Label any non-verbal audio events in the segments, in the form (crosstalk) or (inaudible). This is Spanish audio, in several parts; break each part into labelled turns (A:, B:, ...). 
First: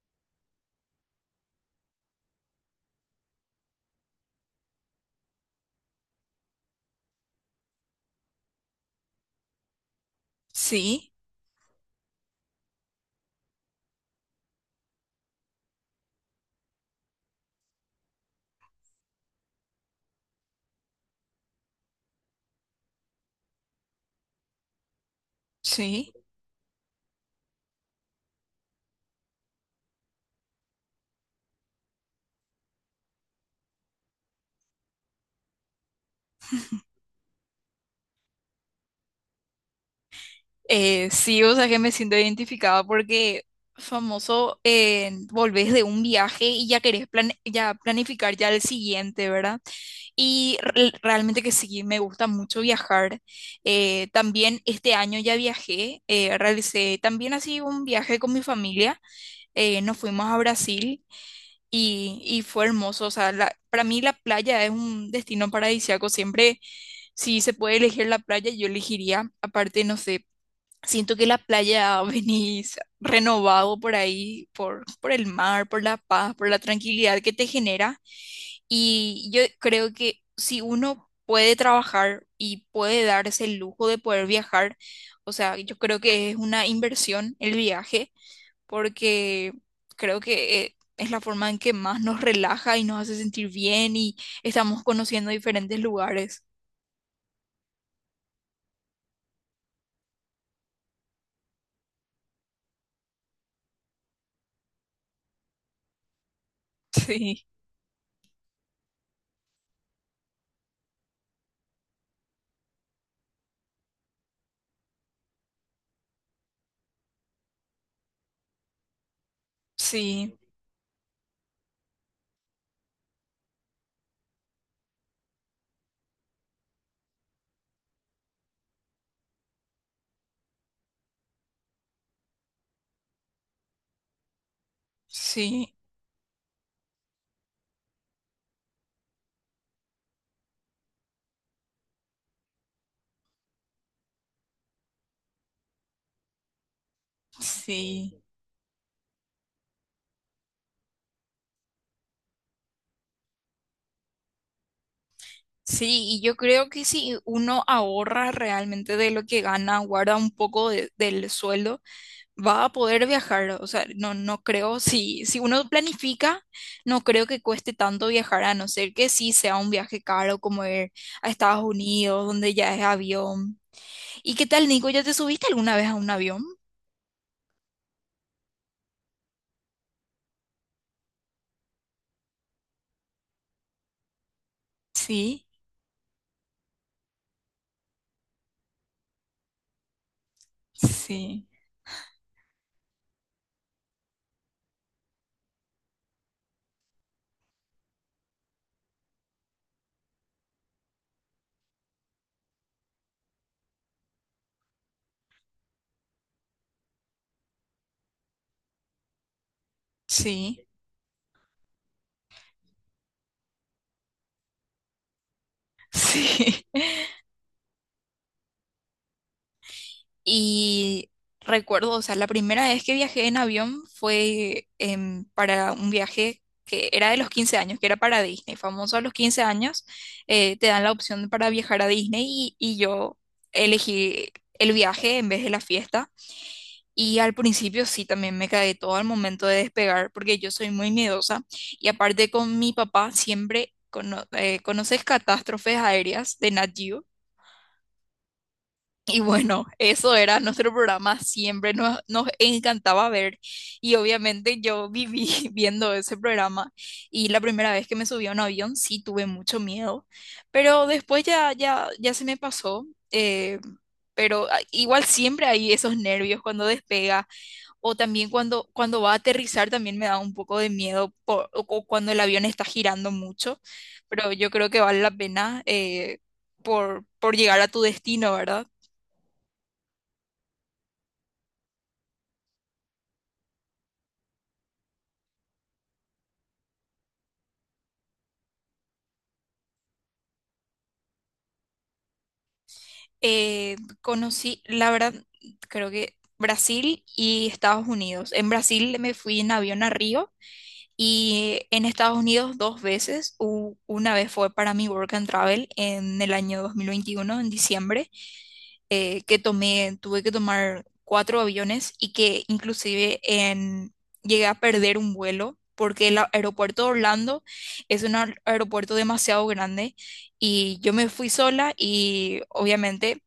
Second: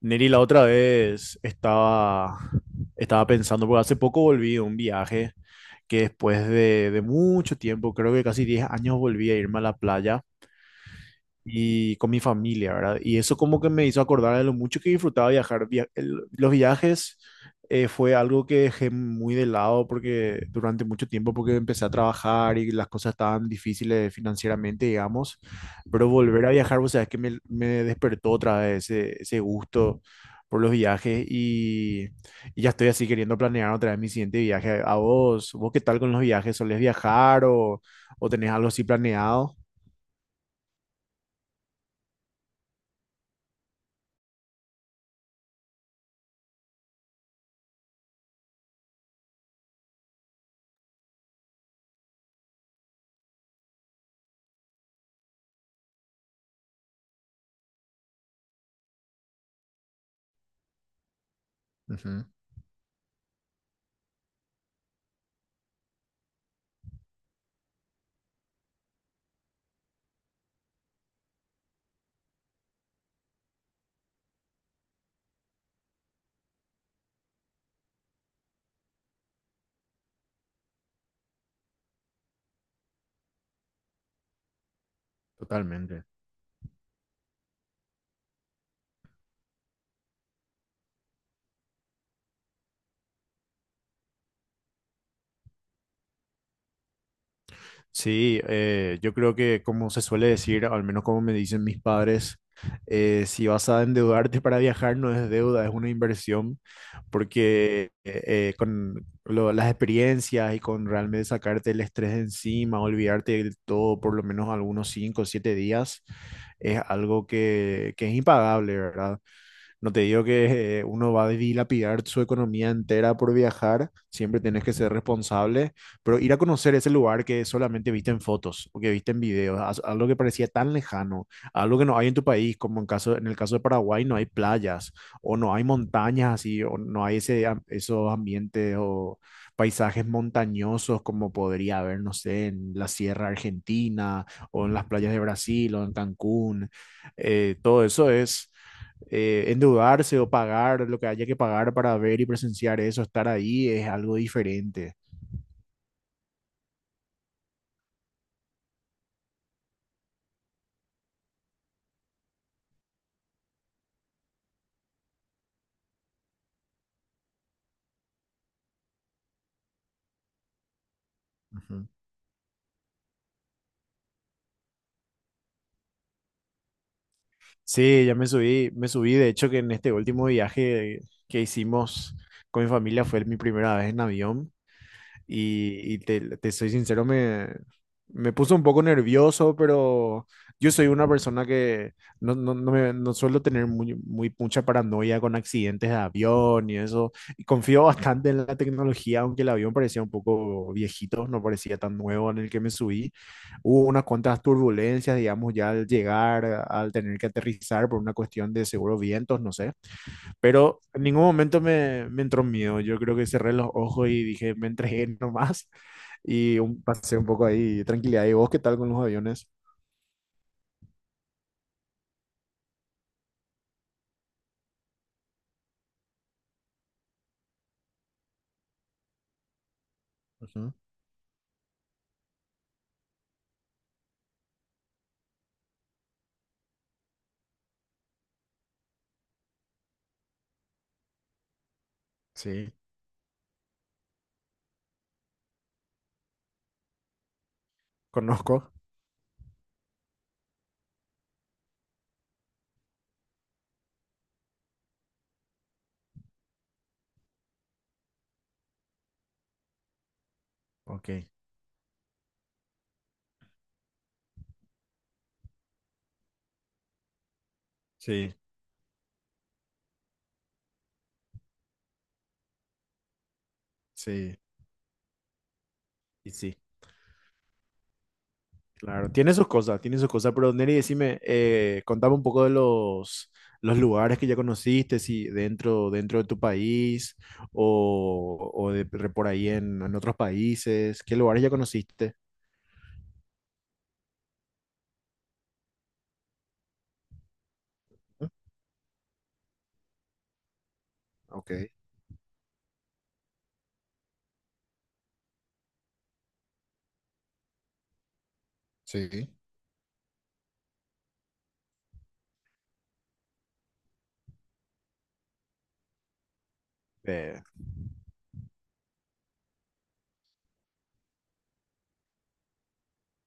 A: Neri, la otra vez estaba pensando, porque hace poco volví de un viaje que después de mucho tiempo, creo que casi 10 años volví a irme a la playa
B: Sí,
A: y con mi familia, ¿verdad? Y eso como que me hizo acordar de lo mucho que disfrutaba viajar. Los viajes fue algo que dejé muy de lado porque durante mucho tiempo porque empecé a trabajar y las cosas estaban difíciles financieramente, digamos, pero
B: sí.
A: volver a viajar, o sea, es que me despertó otra vez ese gusto por los viajes y ya estoy así queriendo planear otra vez mi siguiente viaje. ¿A vos? ¿Vos qué tal con los viajes? ¿Solés viajar o tenés algo así planeado?
B: Sí, o sea que me siento identificada porque famoso, volvés de un viaje y ya querés ya planificar ya el siguiente, ¿verdad? Y realmente que sí, me gusta mucho viajar. También este año ya viajé, realicé también así un viaje con mi familia. Nos fuimos a Brasil y,
A: Ujú,
B: y fue hermoso. O sea, para mí la playa es un destino paradisíaco. Siempre. Si se puede elegir la playa, yo elegiría, aparte, no sé, siento que la playa (laughs) venís renovado por ahí, por el mar, por la paz, por la tranquilidad que te genera. Y yo creo que si uno puede trabajar y puede darse el lujo de poder viajar, o sea, yo creo
A: totalmente.
B: que es una inversión el viaje, porque creo que es la forma en que más nos relaja y nos hace sentir bien y estamos conociendo diferentes lugares.
A: Sí, yo creo que como se suele decir, al menos como me dicen mis padres, si vas a endeudarte para viajar no es deuda, es una inversión,
B: (laughs) Sí,
A: porque con las experiencias y con realmente sacarte el estrés de encima, olvidarte de todo por lo menos algunos 5 o 7 días, es algo que es impagable, ¿verdad? No te digo
B: sí.
A: que uno va a dilapidar su economía entera por viajar, siempre tenés que ser responsable, pero ir a conocer ese lugar que solamente viste en fotos o que viste en videos, algo que parecía tan lejano, algo que no hay en tu país, como en caso, en el caso de Paraguay no hay playas o no hay
B: Sí,
A: montañas así, o no hay ese, esos ambientes o paisajes montañosos como podría haber, no sé, en la Sierra Argentina o en las playas de Brasil o en Cancún. Todo eso
B: sí,
A: es endeudarse o pagar lo que haya que pagar para ver y presenciar eso, estar ahí es algo diferente.
B: sí, y yo creo que si uno ahorra realmente de lo que gana, guarda un poco del sueldo, va a poder viajar. O sea, no, no creo, si uno planifica, no creo que cueste tanto viajar, a no ser que sí sea un viaje caro como ir a Estados
A: Ujú.
B: Unidos, donde ya es avión. ¿Y qué tal, Nico? ¿Ya te subiste alguna vez a un avión?
A: Sí, ya me subí, me subí. De hecho, que en este último viaje que hicimos con mi familia fue mi primera vez en avión.
B: Sí,
A: Y te soy sincero, me puso un poco nervioso, pero yo soy una
B: sí,
A: persona que no, no suelo tener mucha paranoia con accidentes de avión y eso. Y confío bastante en la tecnología, aunque el avión parecía un poco viejito, no parecía tan nuevo en el que me subí. Hubo unas cuantas turbulencias, digamos, ya al llegar, al tener que aterrizar por una cuestión de seguro vientos, no sé.
B: sí,
A: Pero en ningún momento me entró miedo. Yo creo que cerré los ojos y dije, me entregué (laughs) nomás. Y
B: sí.
A: un,
B: (laughs)
A: pasé un poco ahí de tranquilidad. ¿Y vos qué tal con los aviones?
B: Y recuerdo, o sea, la primera vez que viajé en avión fue para un viaje que era de los 15 años, que era para Disney. Famoso a los 15 años, te
A: Ujú.
B: dan la opción para viajar a Disney y yo elegí el viaje en vez de la fiesta. Y al principio sí, también me cagué todo al momento de despegar, porque yo soy muy miedosa y aparte con
A: Sí,
B: mi papá siempre, ¿conoces Catástrofes Aéreas de Nat Geo?
A: conozco.
B: Y bueno, eso era nuestro programa, siempre nos encantaba ver y obviamente yo viví (laughs) viendo ese programa y la primera vez que me subí a un avión sí tuve mucho miedo, pero
A: Ok.
B: después ya se me pasó, eh, pero igual siempre hay esos nervios cuando despega o también
A: Sí,
B: cuando va a aterrizar también me da un poco de miedo o cuando el avión está girando mucho, pero
A: sí,
B: yo creo que vale la pena
A: y sí.
B: por llegar a tu destino, ¿verdad?
A: Claro, tiene sus cosas, tiene sus cosas. Pero Neri, decime, contame un poco de los lugares que ya conociste, si dentro de tu país o de por ahí en otros países. ¿Qué lugares ya conociste?
B: Eh, Conocí, la verdad, creo que Brasil y Estados Unidos. En Brasil me fui en avión a Río
A: Ok,
B: y en Estados Unidos dos veces. Una vez fue para mi work and travel en el año 2021 en diciembre,
A: sí.
B: tuve que tomar cuatro aviones y que inclusive llegué a perder un vuelo, porque el aeropuerto de Orlando es un aeropuerto demasiado grande y yo me fui sola y obviamente,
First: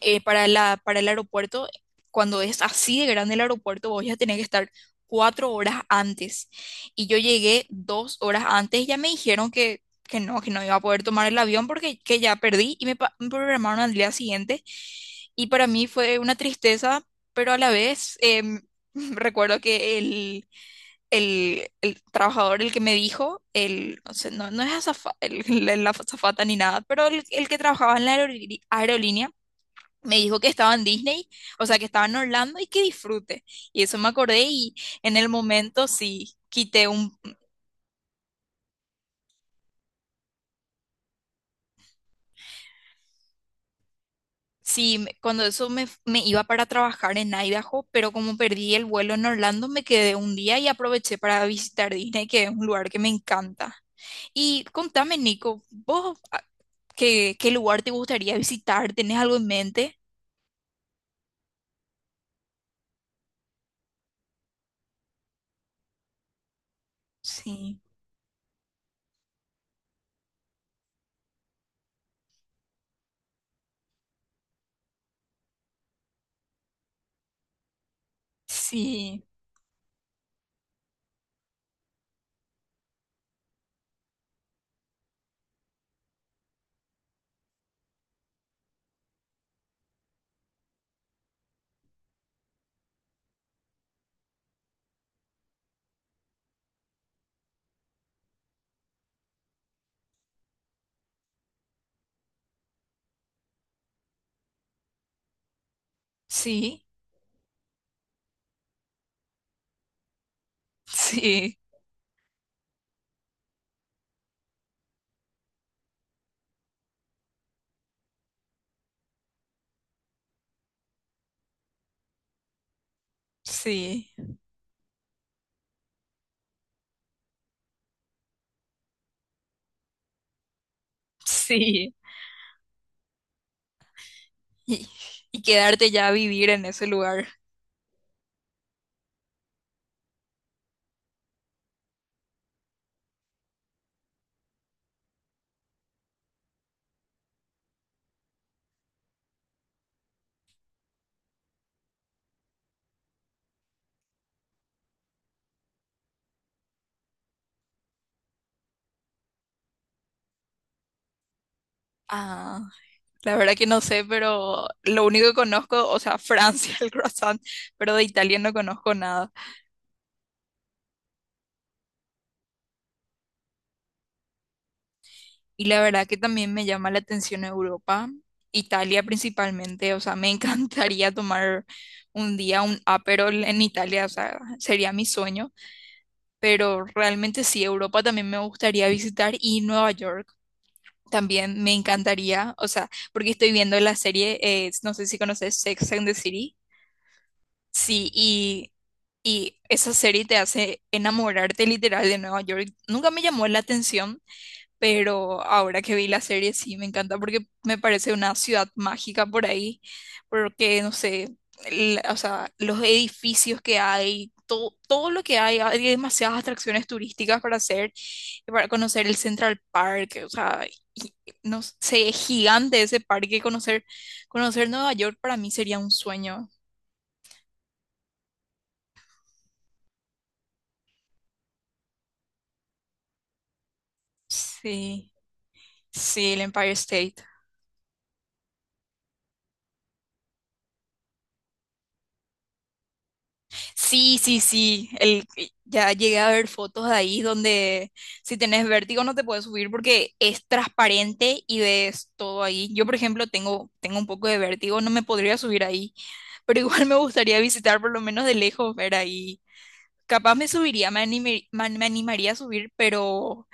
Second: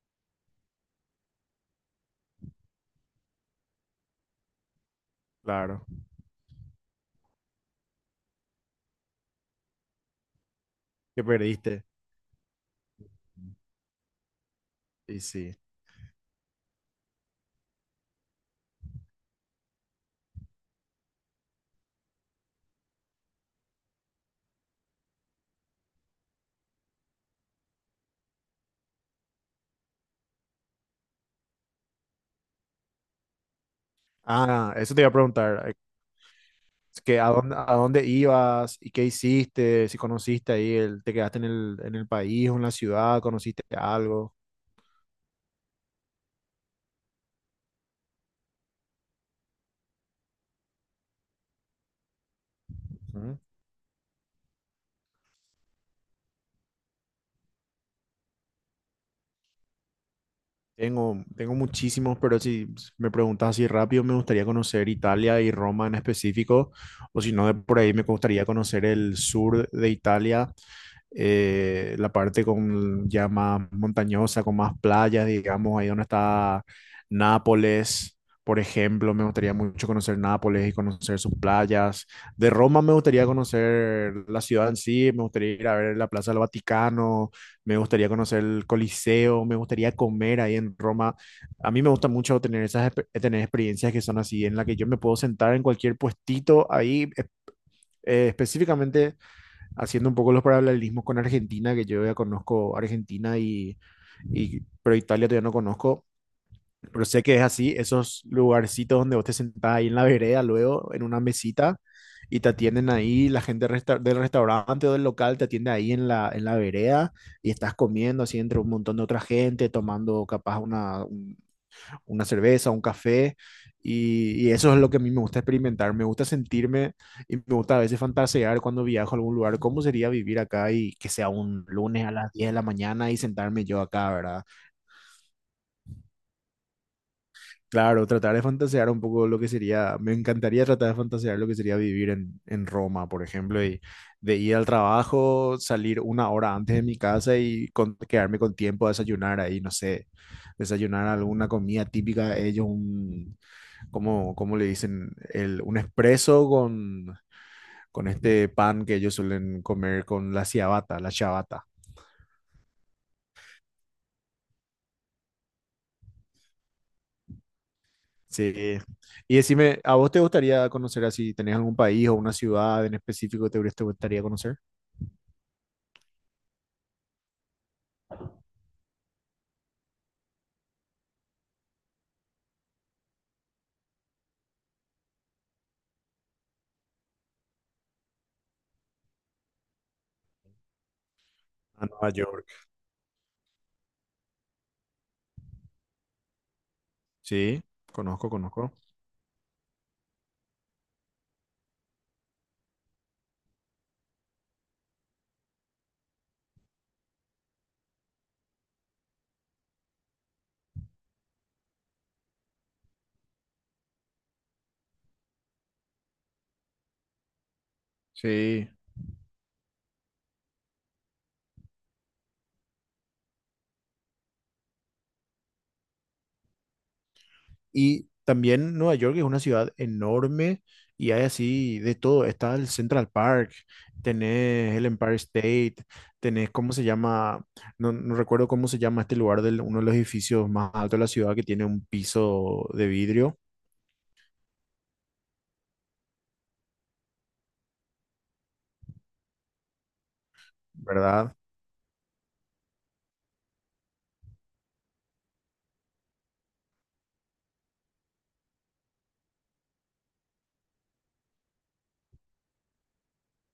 B: para el aeropuerto, cuando es así de grande el aeropuerto, vos ya tenés que estar 4 horas
A: Claro,
B: antes. Y yo llegué 2 horas antes y ya me dijeron que no iba a poder
A: que
B: tomar el avión
A: perdiste.
B: porque que ya perdí y me programaron al día siguiente.
A: Y
B: Y
A: sí.
B: para mí fue una tristeza, pero a la vez (laughs) recuerdo que el trabajador, el que me dijo, no sé, no, no es (laughs) la azafata ni nada, pero el que trabajaba en la aerolínea, me dijo que estaba en Disney, o sea, que estaba en Orlando y que disfrute. Y eso me acordé
A: Ah,
B: y
A: eso te iba a
B: en el
A: preguntar,
B: momento sí, quité un.
A: que a dónde ibas y qué hiciste, si conociste ahí, el, te quedaste en el país o en la ciudad, conociste algo.
B: Sí, cuando eso me iba para trabajar en Idaho, pero como perdí el vuelo en Orlando, me quedé un día y aproveché para visitar Disney, que es un lugar que me
A: Ujú.
B: encanta. Y contame, Nico, ¿vos qué lugar te gustaría visitar? ¿Tenés algo en mente?
A: Tengo, tengo muchísimos, pero si me preguntas así rápido, me gustaría conocer Italia y Roma en específico, o si no, de por
B: Sí,
A: ahí me gustaría conocer el sur de Italia, la parte con ya más montañosa, con más playas, digamos, ahí donde está Nápoles, por ejemplo, me
B: sí,
A: gustaría mucho conocer Nápoles y conocer sus playas. De Roma me gustaría conocer la ciudad en sí, me gustaría ir a ver la Plaza del Vaticano, me gustaría conocer el Coliseo, me gustaría comer ahí en Roma. A mí me gusta mucho tener tener experiencias que son así, en la que yo me puedo sentar en cualquier puestito ahí, específicamente haciendo un poco los paralelismos con Argentina, que yo ya conozco Argentina y pero Italia todavía no conozco,
B: sí,
A: pero sé que es así, esos lugarcitos donde vos te sentás ahí en la vereda, luego en una
B: sí,
A: mesita y te atienden ahí, la gente del restaurante o del local te atiende ahí en en la vereda y estás comiendo así entre un montón de otra gente, tomando capaz una cerveza, un café,
B: sí,
A: y eso es lo que a mí me gusta experimentar, me gusta sentirme y me gusta a veces fantasear cuando viajo a algún lugar, cómo sería vivir acá y que sea un
B: sí.
A: lunes a las 10 de la mañana y sentarme yo acá, ¿verdad?
B: y, y quedarte ya a vivir en ese lugar.
A: Claro, tratar de fantasear un poco lo que sería, me encantaría tratar de fantasear lo que sería vivir en Roma, por ejemplo, y de ir al trabajo, salir una hora antes de mi casa y quedarme con tiempo a desayunar ahí, no sé, desayunar alguna comida típica de ellos, ¿cómo le dicen? El, un espresso con este pan que ellos suelen comer con la ciabatta, la ciabatta.
B: Ah, la verdad que no sé, pero lo único que conozco, o sea, Francia, (laughs) el croissant, pero de Italia no
A: Sí.
B: conozco nada.
A: Y decime, ¿a vos te gustaría conocer así? ¿Tenés algún país o una ciudad en específico que te gustaría conocer?
B: Y la verdad que también me llama la atención Europa, Italia principalmente, o sea, me (laughs) encantaría tomar un día un Aperol en Italia, o sea, sería mi sueño, pero realmente sí, Europa también me gustaría visitar y Nueva York. También me
A: A Nueva York.
B: encantaría, o sea, porque estoy viendo la serie, no sé si conoces Sex and the City.
A: Sí,
B: Sí,
A: conozco,
B: y,
A: conozco.
B: y esa serie te hace enamorarte literal de Nueva York. Nunca me llamó la atención, pero ahora que vi la serie sí me encanta porque me parece una ciudad mágica por ahí, porque no sé, o sea, los edificios que hay, todo, todo lo que hay demasiadas atracciones turísticas para hacer, y para
A: Sí.
B: conocer el Central Park, o sea, y- no sé, es gigante ese parque, conocer Nueva York para mí sería un sueño.
A: Y también Nueva York es una ciudad enorme y hay así de todo. Está el Central Park, tenés el
B: Sí.
A: Empire State,
B: Sí, el
A: tenés,
B: Empire
A: ¿cómo se
B: State.
A: llama? No, no recuerdo cómo se llama este lugar de uno de los edificios más altos de la ciudad que tiene un piso de vidrio,
B: Sí, sí, sí. Ya llegué a ver fotos de ahí donde si tenés vértigo no te puedes subir porque es
A: ¿verdad?
B: transparente y ves todo ahí. Yo, por ejemplo, tengo un poco de vértigo, no me podría subir ahí, (laughs) pero igual me gustaría visitar por lo menos de lejos, ver ahí. Capaz me subiría, me animaría a subir, pero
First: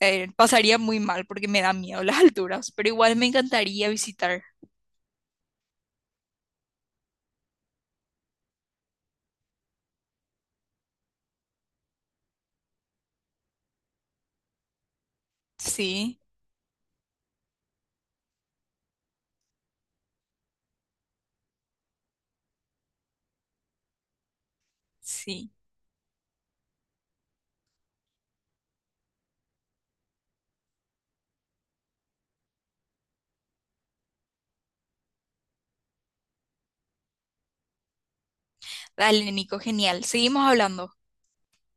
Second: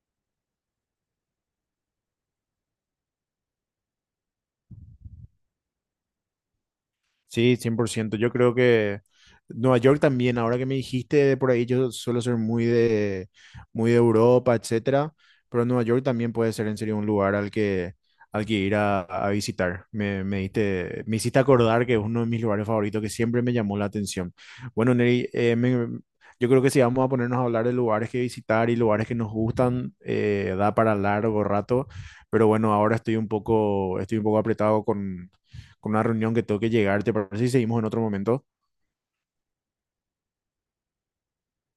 B: pasaría muy mal porque me da miedo (laughs) las alturas, pero igual me encantaría visitar.
A: Sí, 100%. Yo creo que Nueva York también, ahora que me dijiste por ahí, yo suelo ser muy muy de Europa, etcétera, pero Nueva York
B: Sí,
A: también puede ser en serio un lugar al que ir a visitar. Me hiciste acordar que es uno de mis lugares favoritos que siempre me llamó la atención. Bueno, Neri,
B: sí.
A: yo creo que si vamos a ponernos a hablar de lugares que visitar y lugares que nos gustan, da para largo rato, pero bueno, ahora estoy un poco apretado con una reunión que tengo que llegar, ¿te parece si seguimos en otro momento?
B: Dale, Nico, genial. Seguimos hablando.